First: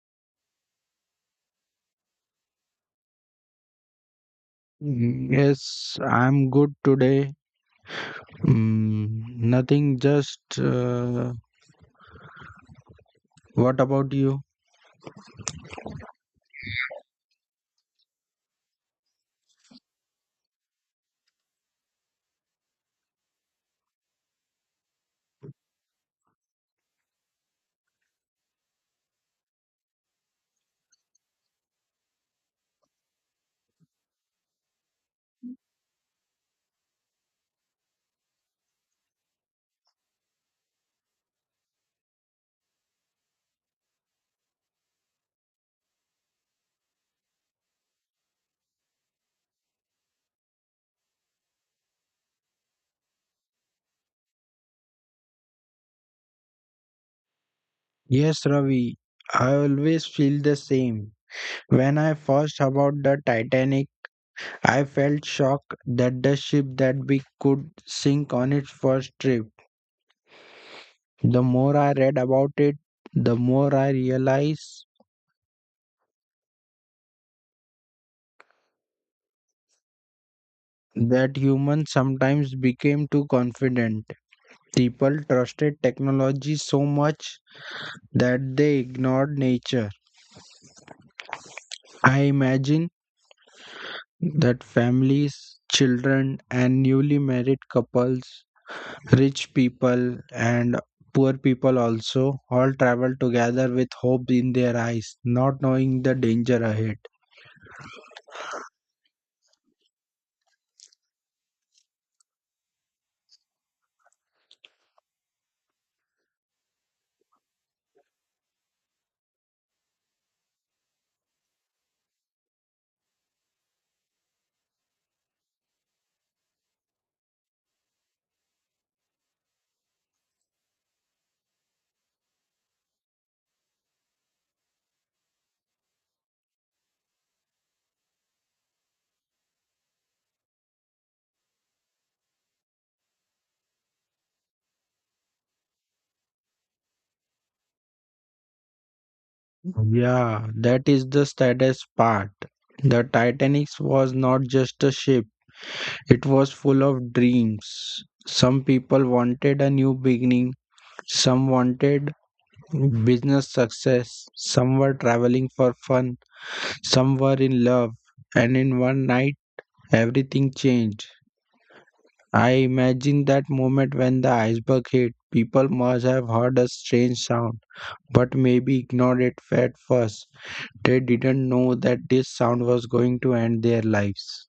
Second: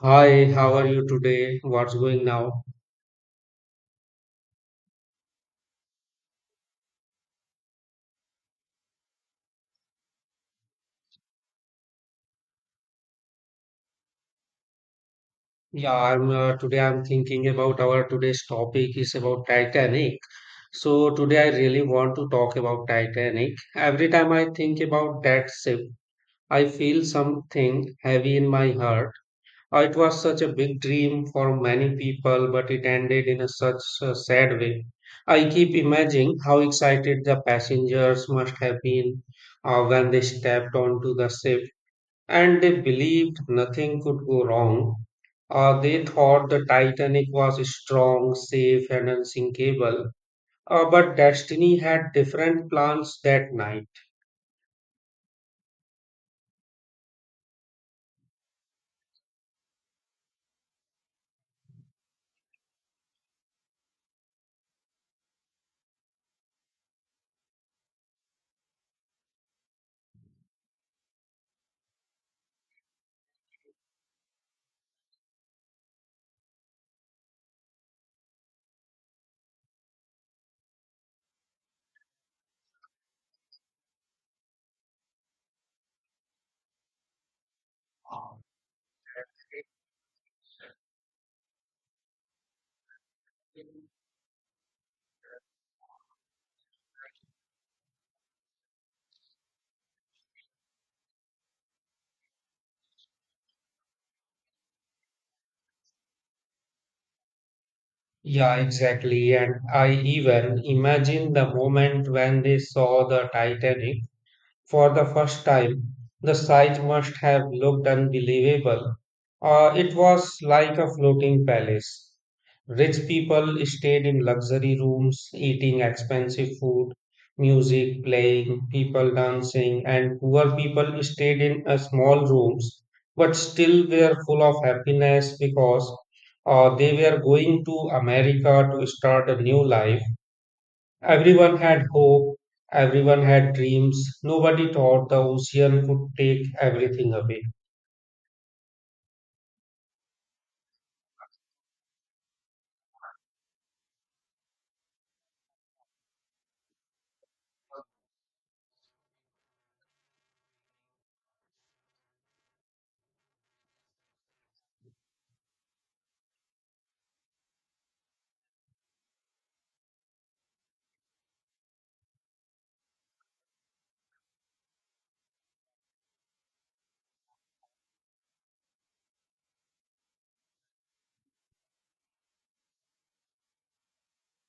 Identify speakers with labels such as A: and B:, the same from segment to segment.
A: Hi, how are you today? What's going now?
B: Yes, I'm good today. Nothing, just what about you?
A: Yeah, I'm today I'm thinking about our today's topic is about Titanic. So today I really want to talk about Titanic. Every time I think about that ship, I feel something heavy in my heart. It was such a big dream for many people, but it ended in a such a sad way. I keep imagining how excited the passengers must have been when they stepped onto the ship and they believed nothing could go wrong. They thought the Titanic was strong, safe, and unsinkable, but Destiny had different plans that night.
B: Yes, Ravi, I always feel the same. When I first about the Titanic, I felt shocked that the ship that we could sink on its first trip. The more I read about it, the more I realized that humans sometimes became too confident. People trusted technology so much that they ignored nature. I imagine that families, children, and newly married couples, rich people, and poor people also all travel together with hope in their eyes, not knowing the danger ahead.
A: Yeah, exactly. And I even imagine the moment when they saw the Titanic for the first time. The sight must have looked unbelievable. It was like a floating palace. Rich people stayed in luxury rooms, eating expensive food, music playing, people dancing, and poor people stayed in small rooms, but still were full of happiness because they were going to America to start a new life. Everyone had hope, everyone had dreams. Nobody thought the ocean could take everything away.
B: Yeah, that is the saddest part. The Titanic was not just a ship, it was full of dreams. Some people wanted a new beginning, some wanted business success, some were traveling for fun. Some were in love, and in one night everything changed. I imagine that moment when the iceberg hit. People must have heard a strange sound, but maybe ignored it at first. They didn't know that this sound was going to end their lives.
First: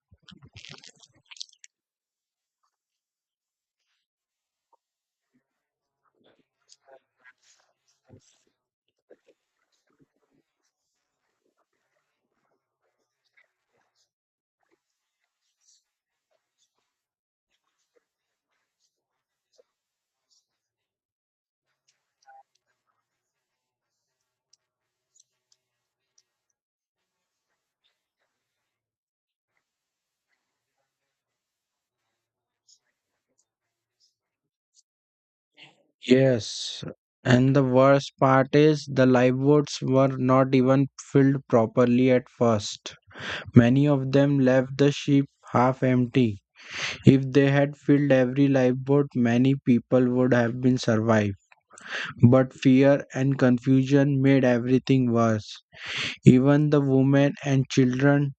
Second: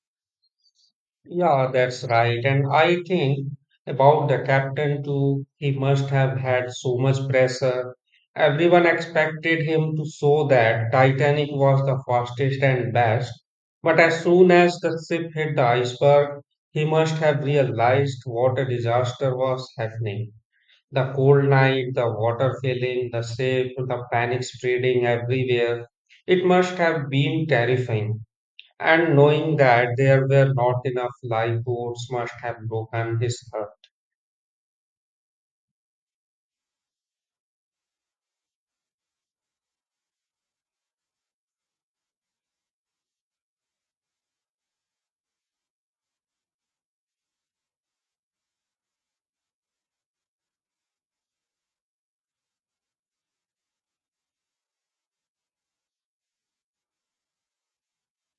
A: Yeah, that's right. And I think about the captain too, he must have had so much pressure. Everyone expected him to show that Titanic was the fastest and best. But as soon as the ship hit the iceberg, he must have realized what a disaster was happening. The cold night, the water filling, the shape, the panic spreading everywhere. It must have been terrifying. And knowing that there were not enough lifeboats must have broken his heart.
B: Yes, and the worst part is the lifeboats were not even filled properly at first. Many of them left the ship half empty. If they had filled every lifeboat, many people would have been survived. But fear and confusion made everything worse. Even the women and children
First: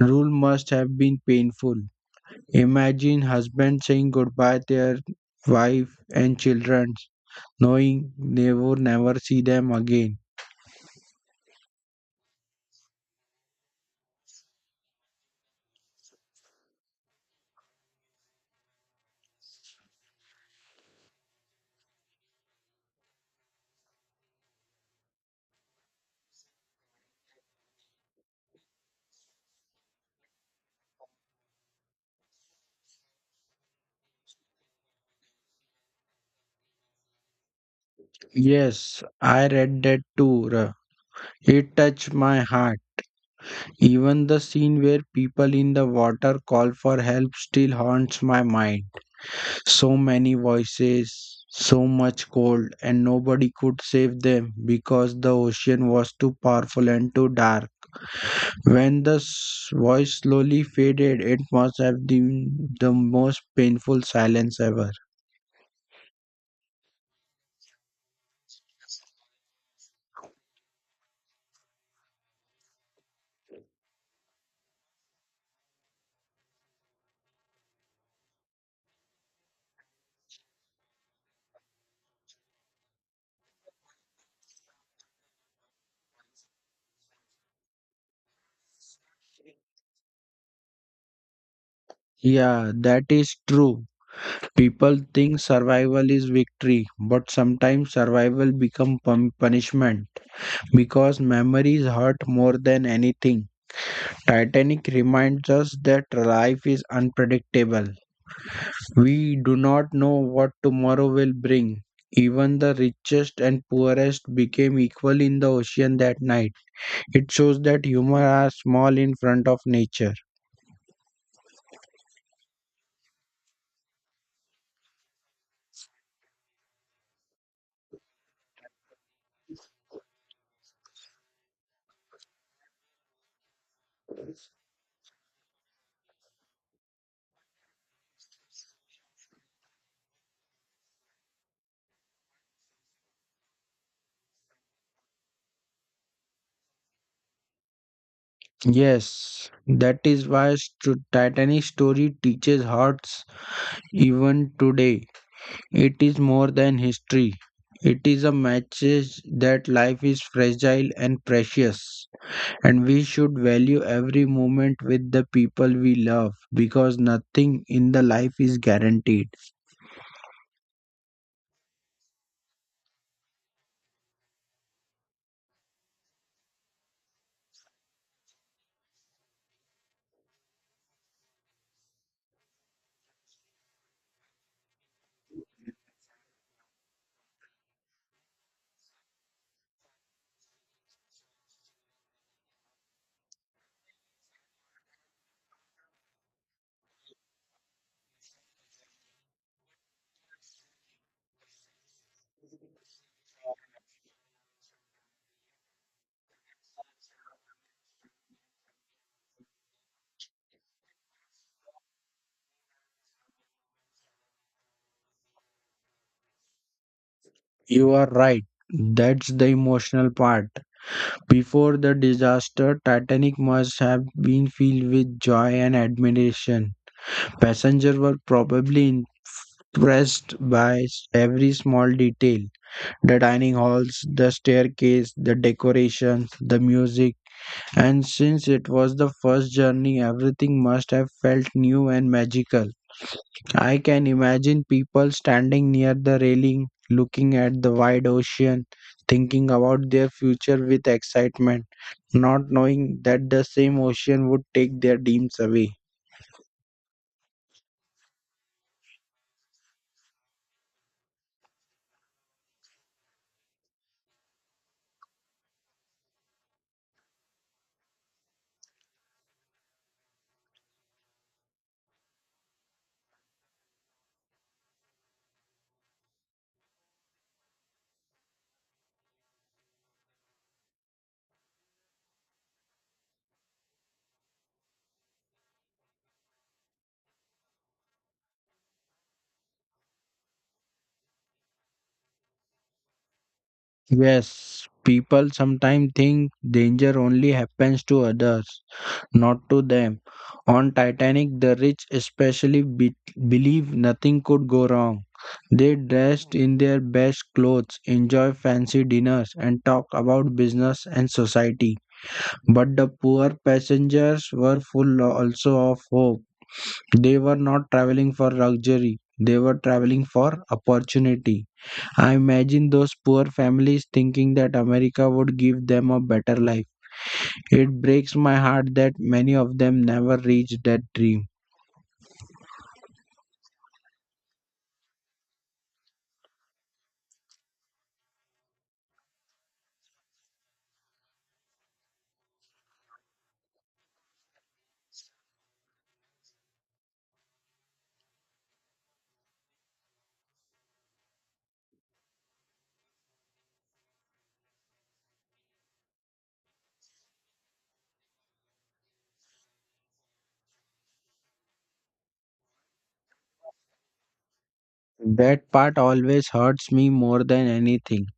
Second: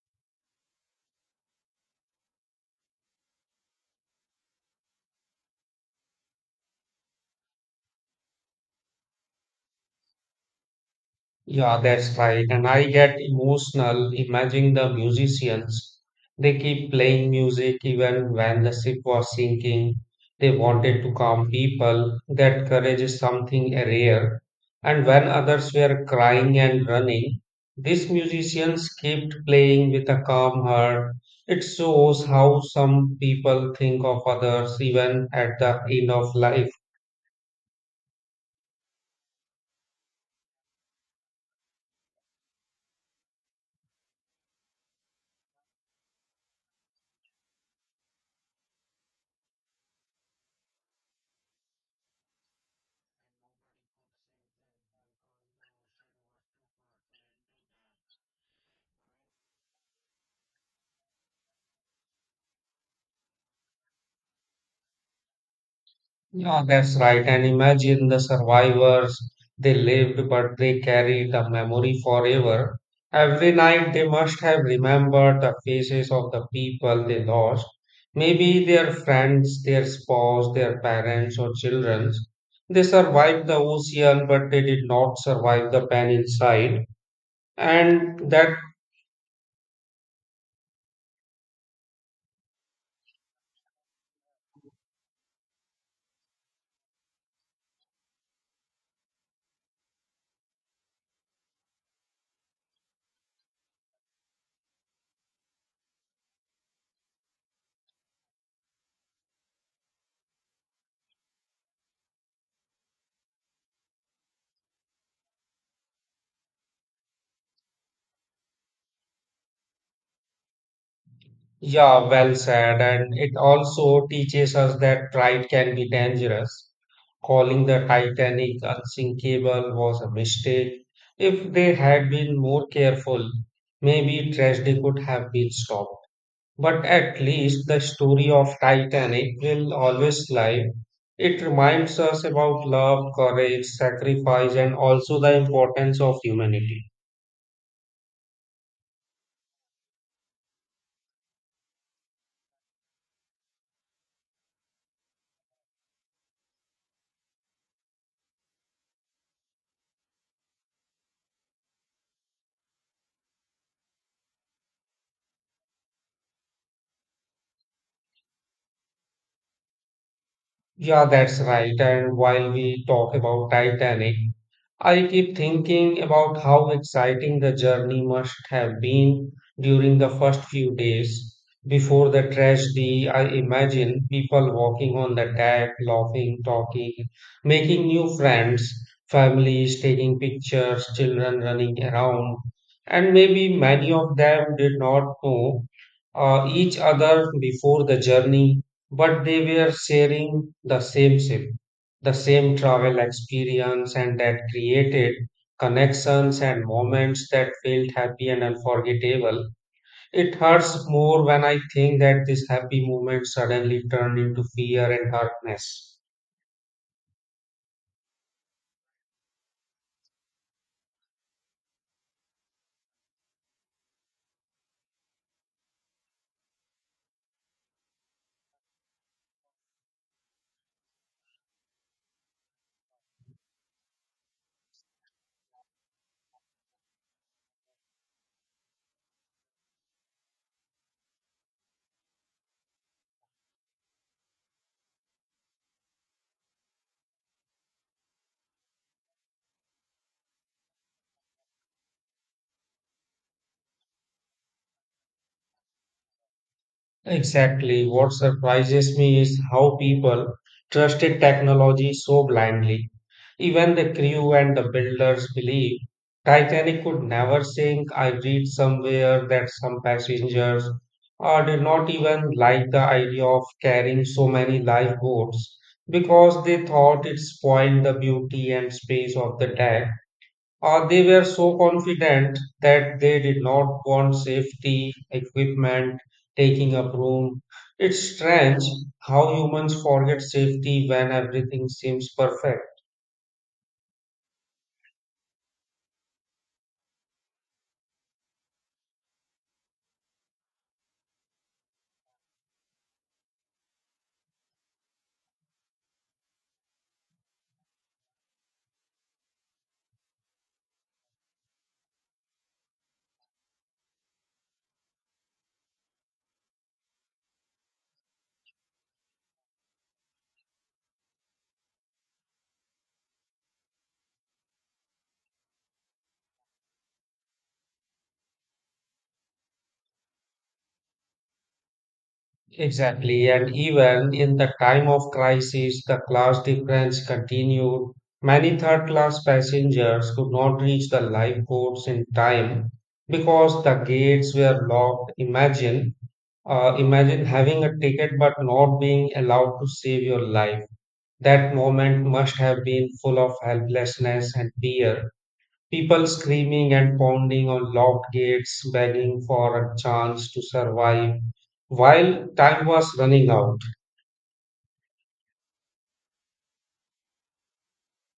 B: rule must have been painful. Imagine husbands saying goodbye to their wife and children, knowing they would never see them again.
A: Yeah, that's right. And I get emotional imagining the musicians. They keep playing music even when the ship was sinking. They wanted to calm people. That courage is something rare. And when others were crying and running, these musicians kept playing with a calm heart. It shows how some people think of others even at the end of life.
B: Yes, I read that too. Ra. It touched my heart. Even the scene where people in the water call for help still haunts my mind. So many voices, so much cold, and nobody could save them because the ocean was too powerful and too dark. When the voice slowly faded, it must have been the most painful silence ever.
A: Yeah, that's right. And imagine the survivors. They lived, but they carried the memory forever. Every night they must have remembered the faces of the people they lost. Maybe their friends, their spouse, their parents, or children. They survived the ocean, but they did not survive the pain inside. And that.
B: Yeah, that is true. People think survival is victory, but sometimes survival become punishment because memories hurt more than anything. Titanic reminds us that life is unpredictable. We do not know what tomorrow will bring. Even the richest and poorest became equal in the ocean that night. It shows that humans are small in front of nature.
A: Yeah, well said. And it also teaches us that pride can be dangerous. Calling the Titanic unsinkable was a mistake. If they had been more careful, maybe tragedy could have been stopped. But at least the story of Titanic will always live. It reminds us about love, courage, sacrifice, and also the importance of humanity.
B: Yes, that is why Titanic story teaches hearts even today. It is more than history. It is a message that life is fragile and precious. And we should value every moment with the people we love because nothing in the life is guaranteed.
A: Yeah, that's right. And while we talk about Titanic, I keep thinking about how exciting the journey must have been during the first few days before the tragedy. I imagine people walking on the deck, laughing, talking, making new friends, families taking pictures, children running around, and maybe many of them did not know each other before the journey, but they were sharing the same ship, the same travel experience, and that created connections and moments that felt happy and unforgettable. It hurts more when I think that this happy moment suddenly turned into fear and darkness.
B: You are right. That's the emotional part. Before the disaster, Titanic must have been filled with joy and admiration. Passengers were probably impressed by every small detail: the dining halls, the staircase, the decorations, the music. And since it was the first journey, everything must have felt new and magical. I can imagine people standing near the railing, looking at the wide ocean, thinking about their future with excitement, not knowing that the same ocean would take their dreams away.
A: Exactly. What surprises me is how people trusted technology so blindly. Even the crew and the builders believe Titanic could never sink. I read somewhere that some passengers did not even like the idea of carrying so many lifeboats because they thought it spoiled the beauty and space of the deck. They were so confident that they did not want safety equipment taking up room. It's strange how humans forget safety when everything seems perfect.
B: Yes, people sometimes think danger only happens to others, not to them. On Titanic, the rich especially believe nothing could go wrong. They dressed in their best clothes, enjoy fancy dinners, and talk about business and society. But the poor passengers were full also of hope. They were not traveling for luxury, they were traveling for opportunity. I imagine those poor families thinking that America would give them a better life. It breaks my heart that many of them never reach that dream.
A: Exactly, and even in the time of crisis, the class difference continued. Many third class passengers could not reach the lifeboats in time because the gates were locked. Imagine having a ticket but not being allowed to save your life. That moment must have been full of helplessness and fear. People screaming and pounding on locked gates, begging for a chance to survive while time was running out.
B: That part always hurts me more than anything.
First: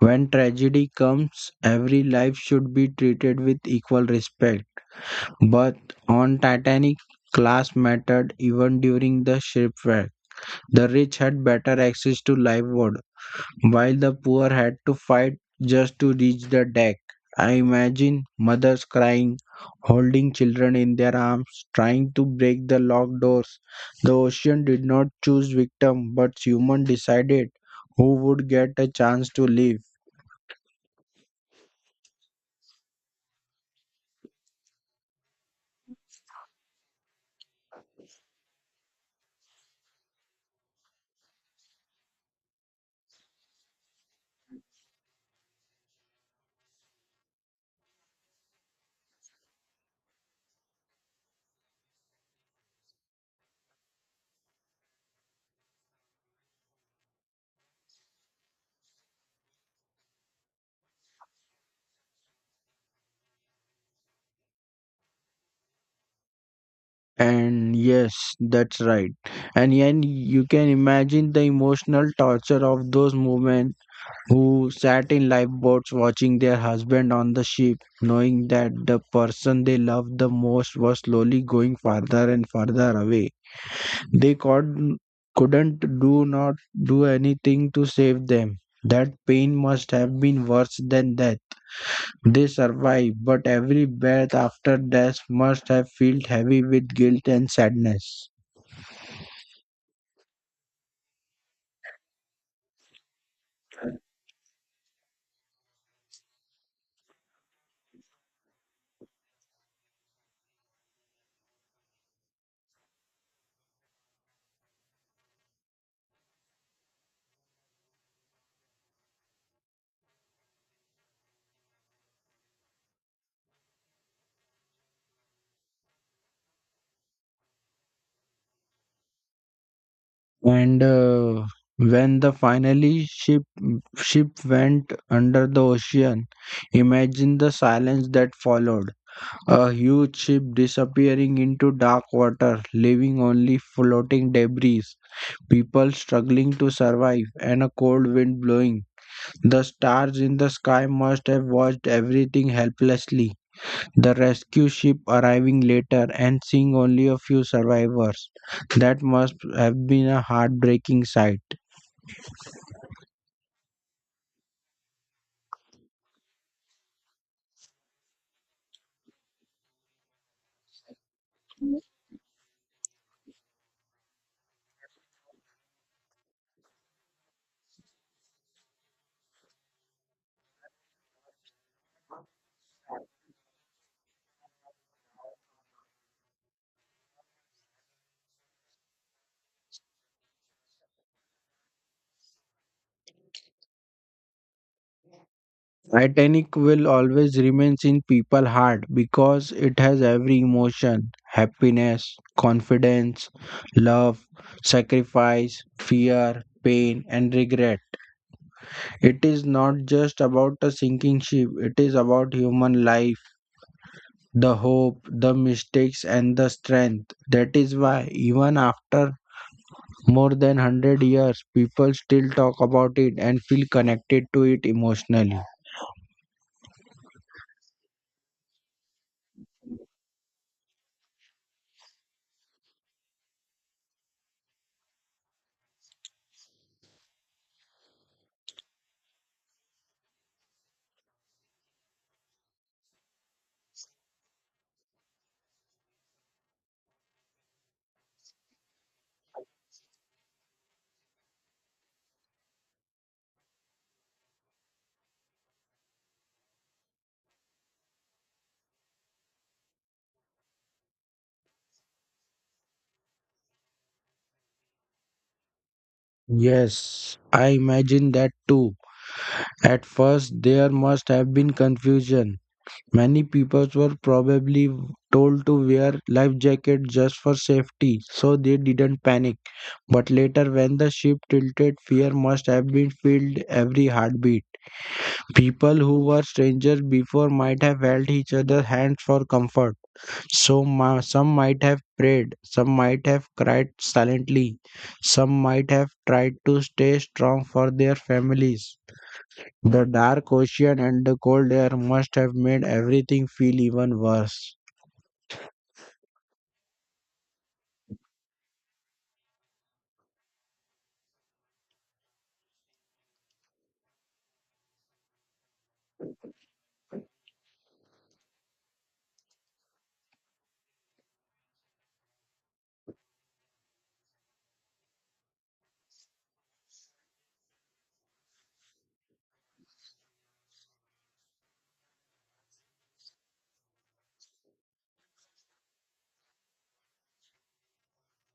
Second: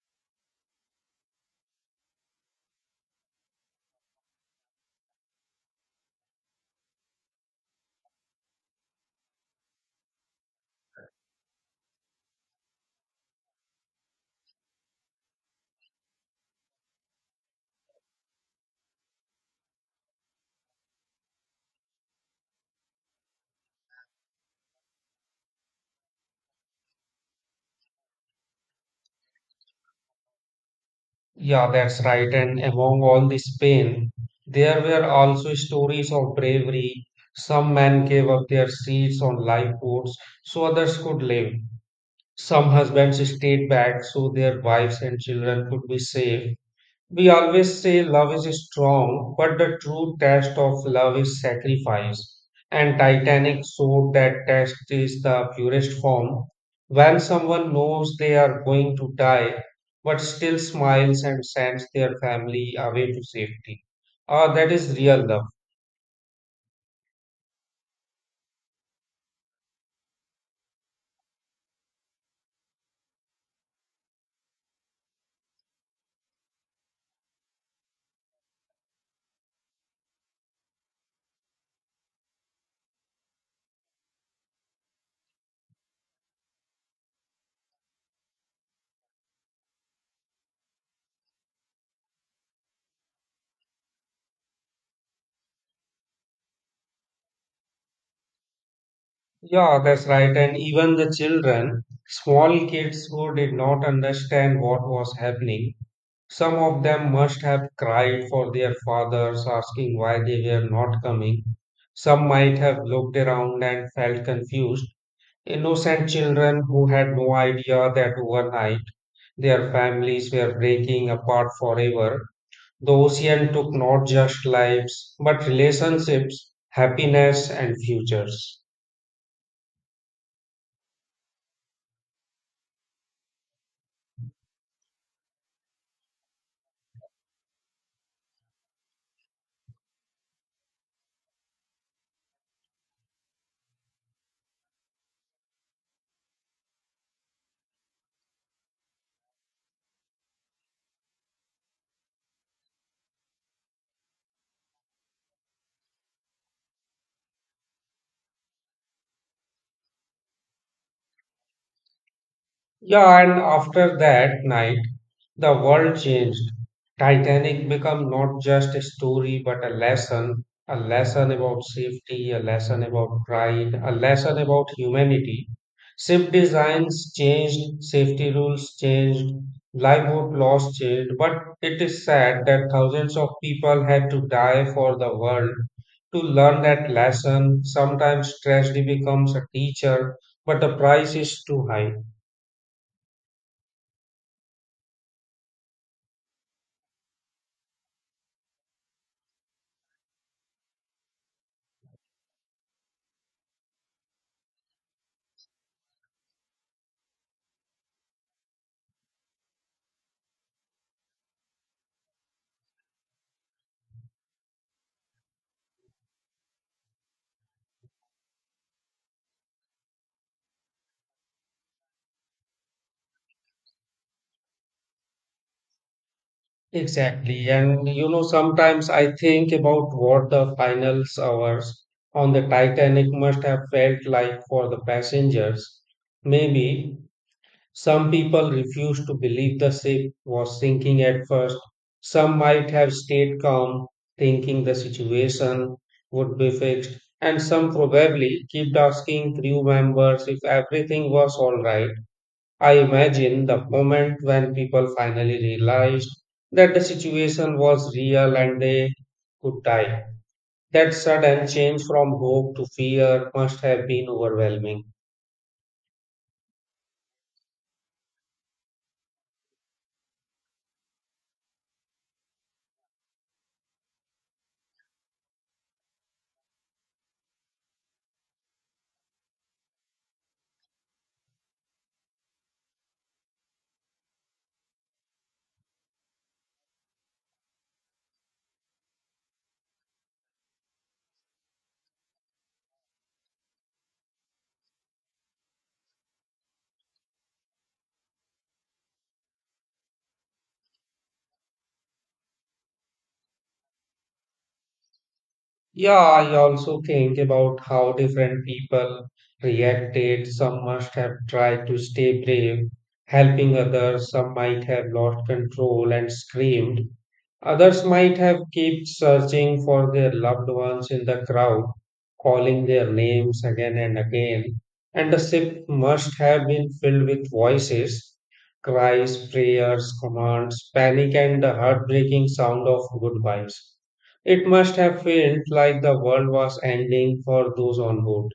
B: When tragedy comes, every life should be treated with equal respect. But on Titanic, class mattered even during the shipwreck. The rich had better access to lifeboats. While the poor had to fight just to reach the deck, I imagine mothers crying, holding children in their arms, trying to break the locked doors. The ocean did not choose victim, but human decided who would get a chance to live.
A: Yeah, that's right. And among all this pain, there were also stories of bravery. Some men gave up their seats on lifeboats so others could live. Some husbands stayed back so their wives and children could be safe. We always say love is strong, but the true test of love is sacrifice. And Titanic showed that test is the purest form when someone knows they are going to die, but still smiles and sends their family away to safety. Ah, that is real love.
B: And yes, that's right. And then you can imagine the emotional torture of those moments who sat in lifeboats watching their husband on the ship, knowing that the person they loved the most was slowly going farther and farther away. They could, couldn't do not do anything to save them. That pain must have been worse than death. They survived, but every breath after death must have felt heavy with guilt and sadness.
A: Yeah, that's right. And even the children, small kids who did not understand what was happening, some of them must have cried for their fathers, asking why they were not coming. Some might have looked around and felt confused. Innocent children who had no idea that overnight their families were breaking apart forever. The ocean took not just lives, but relationships, happiness, and futures.
B: And when the finally ship went under the ocean, imagine the silence that followed, a huge ship disappearing into dark water, leaving only floating debris, people struggling to survive, and a cold wind blowing. The stars in the sky must have watched everything helplessly, the rescue ship arriving later and seeing only a few survivors. That must have been a heartbreaking sight.
A: Yeah, and after that night, the world changed. Titanic became not just a story but a lesson about safety, a lesson about pride, a lesson about humanity. Ship designs changed, safety rules changed, lifeboat laws changed, but it is sad that thousands of people had to die for the world to learn that lesson. Sometimes tragedy becomes a teacher, but the price is too high.
B: Titanic will always remain in people's heart because it has every emotion, happiness, confidence, love, sacrifice, fear, pain and regret. It is not just about a sinking ship, it is about human life, the hope, the mistakes and the strength. That is why even after more than 100 years people still talk about it and feel connected to it emotionally.
A: Exactly. And you know, sometimes I think about what the final hours on the Titanic must have felt like for the passengers. Maybe some people refused to believe the ship was sinking at first. Some might have stayed calm, thinking the situation would be fixed. And some probably kept asking crew members if everything was all right. I imagine the moment when people finally realized that the situation was real and they could die. That sudden change from hope to fear must have been overwhelming.
B: Yes, I imagine that too. At first, there must have been confusion. Many people were probably told to wear life jackets just for safety, so they didn't panic. But later, when the ship tilted, fear must have been filled every heartbeat. People who were strangers before might have held each other's hands for comfort. So some might have prayed, some might have cried silently, some might have tried to stay strong for their families. The dark ocean and the cold air must have made everything feel even worse.
A: Yeah, I also think about how different people reacted. Some must have tried to stay brave, helping others, some might have lost control and screamed. Others might have kept searching for their loved ones in the crowd, calling their names again and again, and the ship must have been filled with voices, cries, prayers, commands, panic, and the heartbreaking sound of goodbyes. It must have felt like the world was ending for those on board.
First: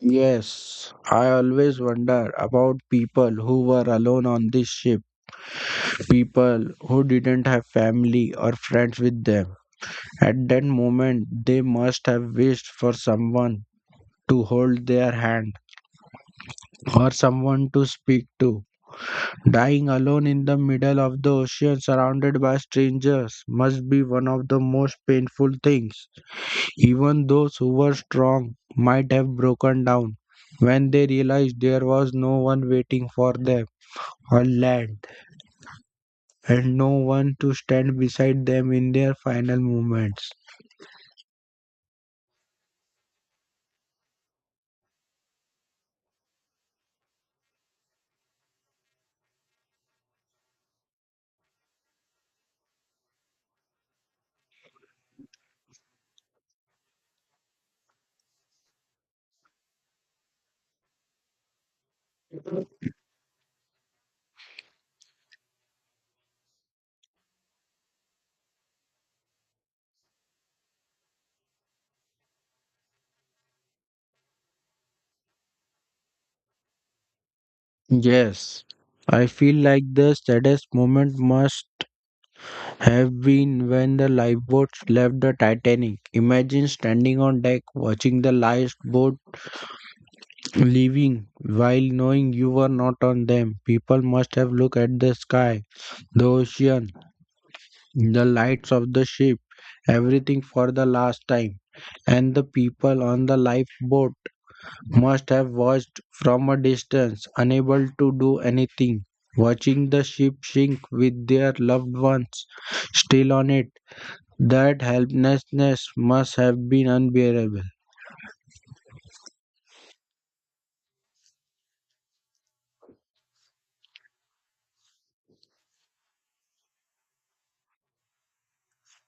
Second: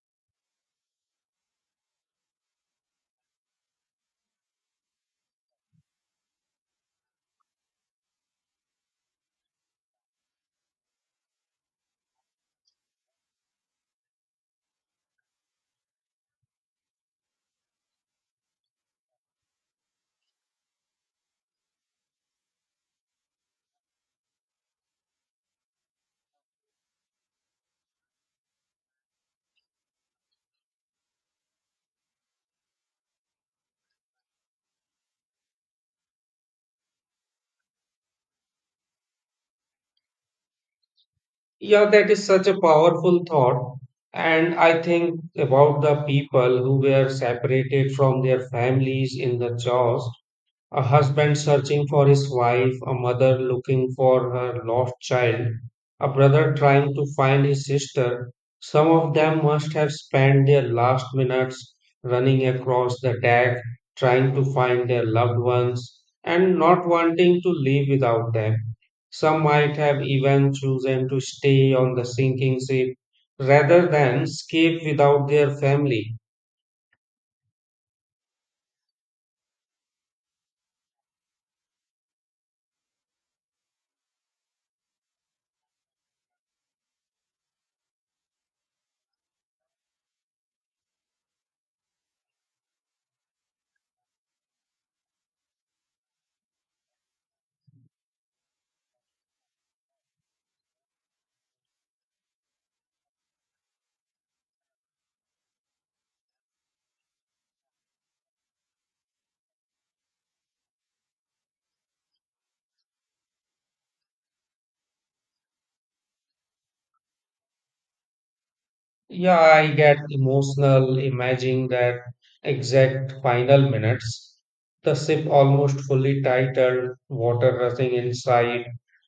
B: Yes, I always wonder about people who were alone on this ship, people who didn't have family or friends with them. At that moment, they must have wished for someone to hold their hand or someone to speak to. Dying alone in the middle of the ocean surrounded by strangers must be one of the most painful things. Even those who were strong might have broken down when they realized there was no one waiting for them on land and no one to stand beside them in their final moments.
A: Yeah, that is such a powerful thought. And I think about the people who were separated from their families in the jaws, a husband searching for his wife, a mother looking for her lost child, a brother trying to find his sister. Some of them must have spent their last minutes running across the deck, trying to find their loved ones, and not wanting to leave without them. Some might have even chosen to stay on the sinking ship rather than escape without their family.
B: Yes, I feel like the saddest moment must have been when the lifeboats left the Titanic. Imagine standing on deck watching the lifeboat leaving while knowing you were not on them. People must have looked at the sky, the ocean, the lights of the ship, everything for the last time, and the people on the lifeboat must have watched from a distance, unable to do anything, watching the ship sink with their loved ones still on it. That helplessness must have been unbearable.
A: Yeah, I get emotional imagining that exact final minutes. The ship almost fully titled, water rushing inside,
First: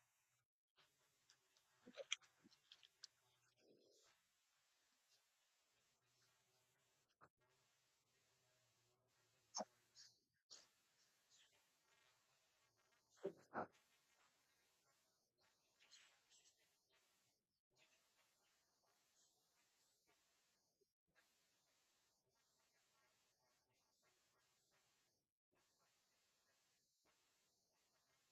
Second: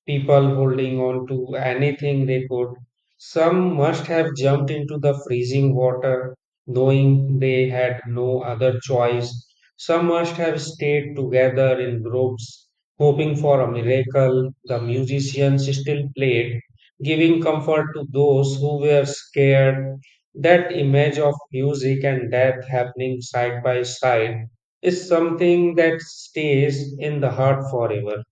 A: people holding on to anything they could. Some must have jumped into the freezing water, knowing they had no other choice. Some must have stayed together in groups, hoping for a miracle. The musicians still played, giving comfort to those who were scared. That image of music and death happening side by side is something that stays in the heart forever.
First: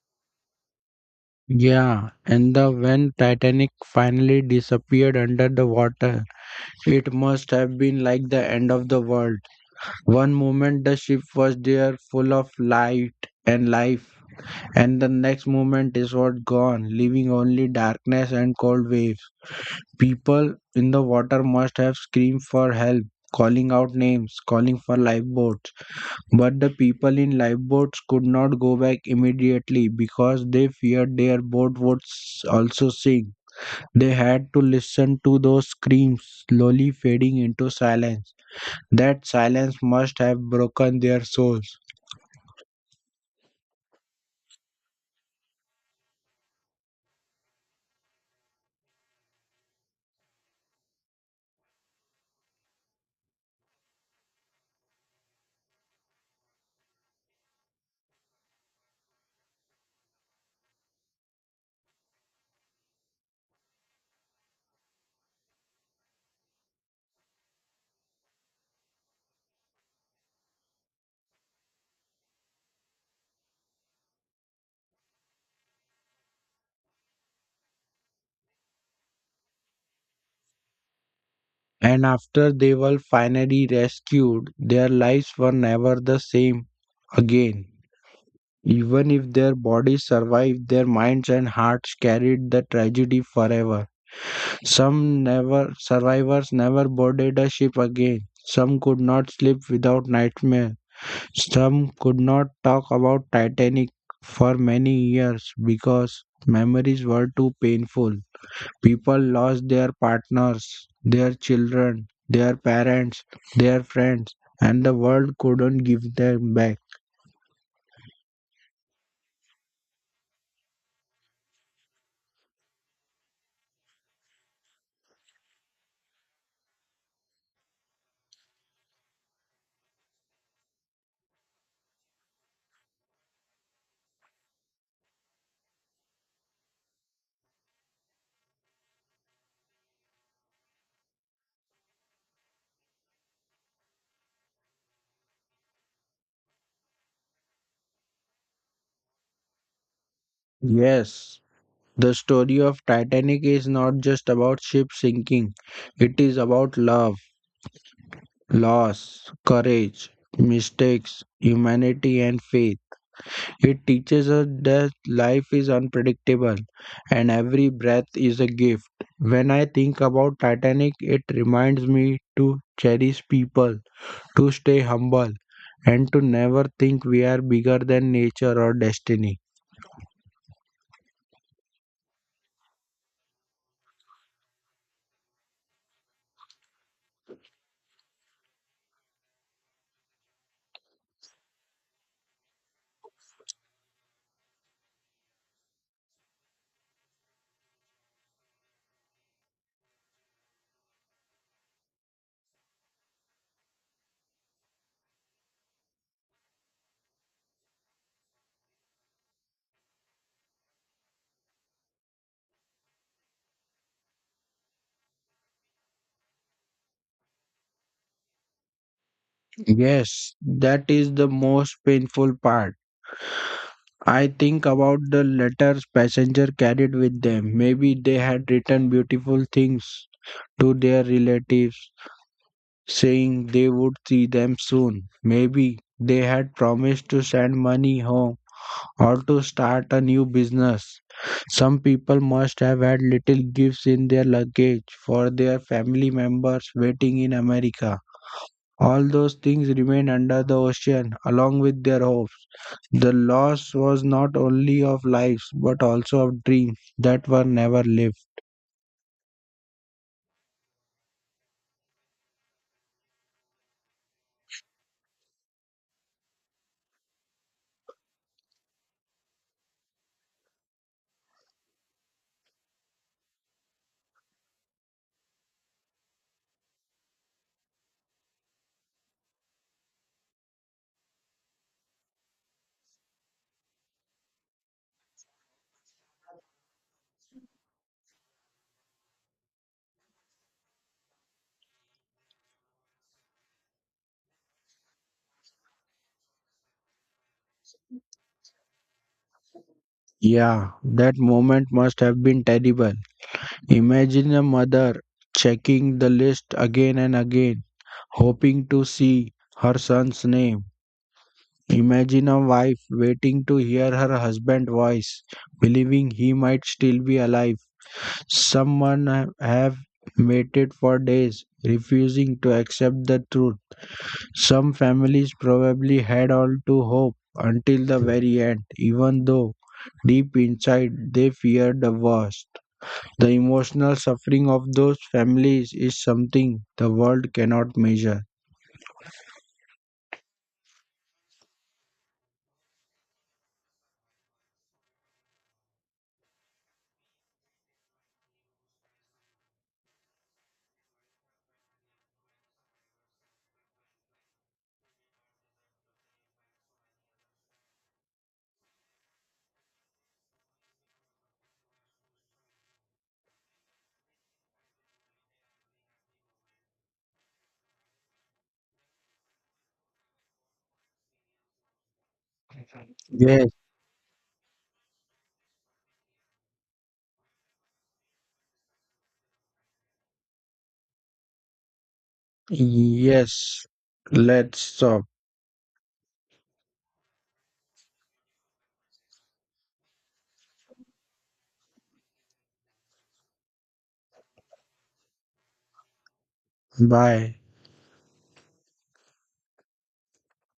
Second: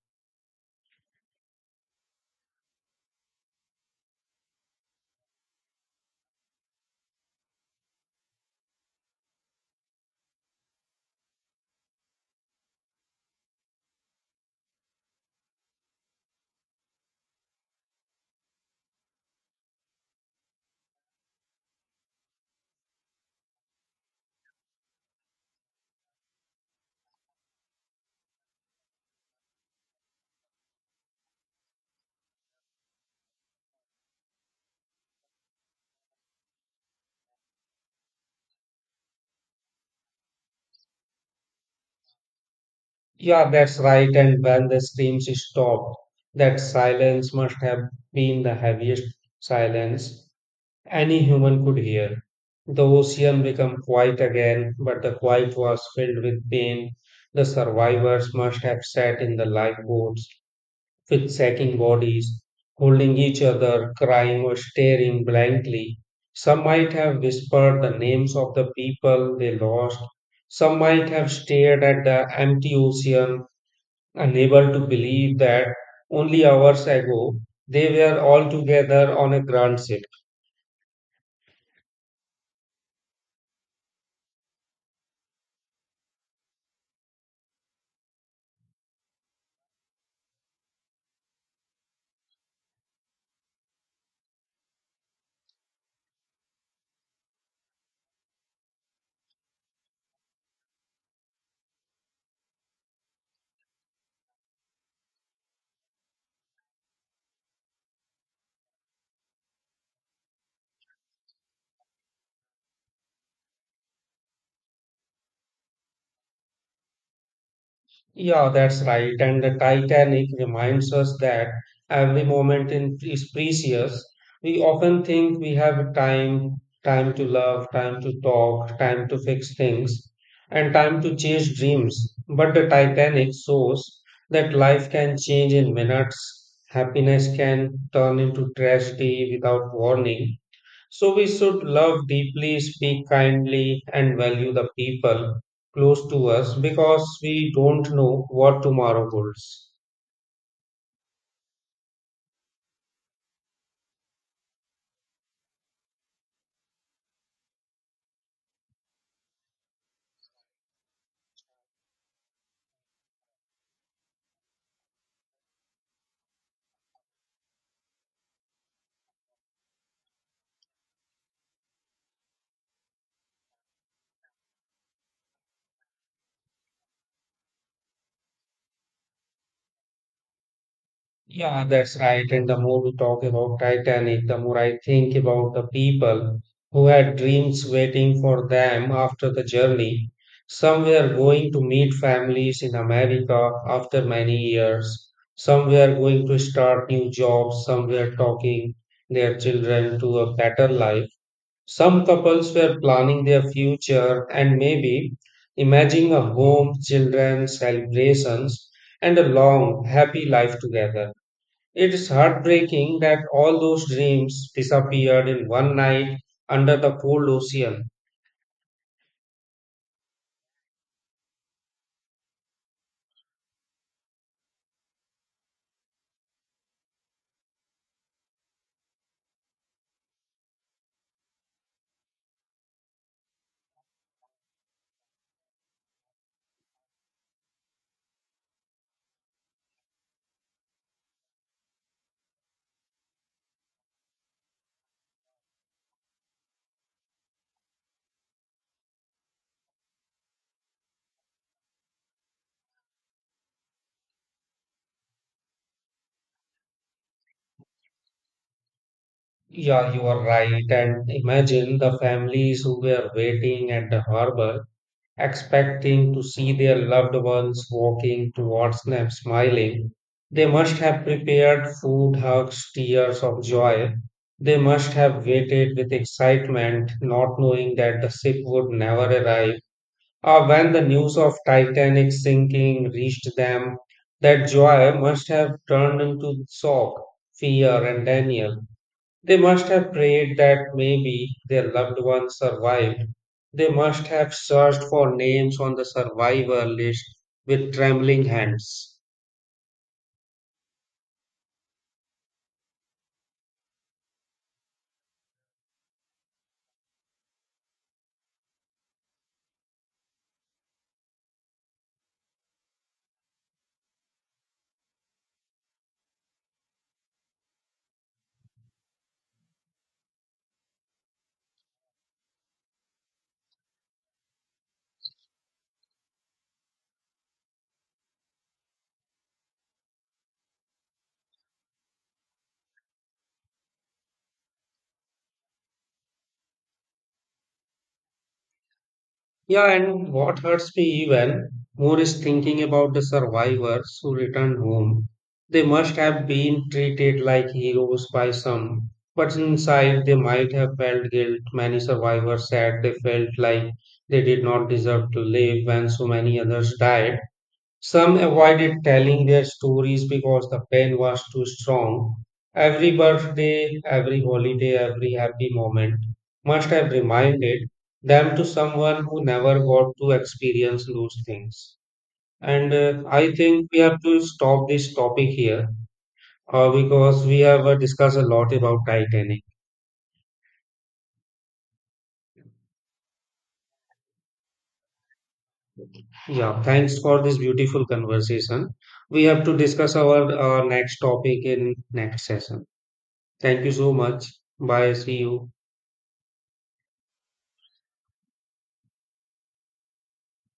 B: Yeah, and the when Titanic finally disappeared under the water, it must have been like the end of the world. One moment the ship was there full of light and life, and the next moment it was gone, leaving only darkness and cold waves. People in the water must have screamed for help, calling out names, calling for lifeboats. But the people in lifeboats could not go back immediately because they feared their boat would also sink. They had to listen to those screams slowly fading into silence. That silence must have broken their souls.
A: Yeah, that's right. And when the screams stopped, that silence must have been the heaviest silence any human could hear. The ocean became quiet again, but the quiet was filled with pain. The survivors must have sat in the lifeboats with sagging bodies, holding each other, crying or staring blankly. Some might have whispered the names of the people they lost. Some might have stared at the empty ocean, unable to believe that only hours ago they were all together on a grand ship.
B: And after they were finally rescued, their lives were never the same again. Even if their bodies survived, their minds and hearts carried the tragedy forever. Some never survivors never boarded a ship again. Some could not sleep without nightmare. Some could not talk about Titanic for many years because memories were too painful. People lost their partners, their children, their parents, their friends, and the world couldn't give them back.
A: Yeah, that's right. And the Titanic reminds us that every moment in is precious. We often think we have time, time to love, time to talk, time to fix things, and time to chase dreams. But the Titanic shows that life can change in minutes. Happiness can turn into tragedy without warning, so we should love deeply, speak kindly, and value the people close to us because we don't know what tomorrow holds.
B: Yes, the story of Titanic is not just about ship sinking. It is about love, loss, courage, mistakes, humanity and faith. It teaches us that life is unpredictable and every breath is a gift. When I think about Titanic, it reminds me to cherish people, to stay humble, and to never think we are bigger than nature or destiny.
A: Yeah, that's right. And the more we talk about Titanic, the more I think about the people who had dreams waiting for them after the journey. Some were going to meet families in America after many years. Some were going to start new jobs. Some were talking their children to a better life. Some couples were planning their future and maybe imagining a home, children, celebrations, and a long, happy life together. It's heartbreaking that all those dreams disappeared in one night under the cold ocean.
B: Yes, that is the most painful part. I think about the letters passenger carried with them. Maybe they had written beautiful things to their relatives, saying they would see them soon. Maybe they had promised to send money home or to start a new business. Some people must have had little gifts in their luggage for their family members waiting in America. All those things remained under the ocean along with their hopes. The loss was not only of lives but also of dreams that were never lived.
A: Yeah, you are right. And imagine the families who were waiting at the harbor expecting to see their loved ones walking towards them smiling. They must have prepared food, hugs, tears of joy. They must have waited with excitement, not knowing that the ship would never arrive. Or when the news of Titanic sinking reached them, that joy must have turned into shock, fear, and denial. They must have prayed that maybe their loved ones survived. They must have searched for names on the survivor list with trembling hands.
B: Yeah, that moment must have been terrible. Imagine a mother checking the list again and again, hoping to see her son's name. Imagine a wife waiting to hear her husband's voice, believing he might still be alive. Someone have waited for days, refusing to accept the truth. Some families probably had all to hope until the very end, even though deep inside they feared the worst. The emotional suffering of those families is something the world cannot measure.
A: Yeah, and what hurts me even more is thinking about the survivors who returned home. They must have been treated like heroes by some, but inside they might have felt guilt. Many survivors said they felt like they did not deserve to live when so many others died. Some avoided telling their stories because the pain was too strong. Every birthday, every holiday, every happy moment must have reminded them to someone who never got to experience those things. And I
B: Yes.
A: think we have to stop this topic here because we have discussed a lot about Titanic.
B: Yes. Let's stop.
A: Yeah, thanks for this beautiful conversation. We have to discuss our next topic in next session. Thank you so much. Bye. See you.
B: Bye.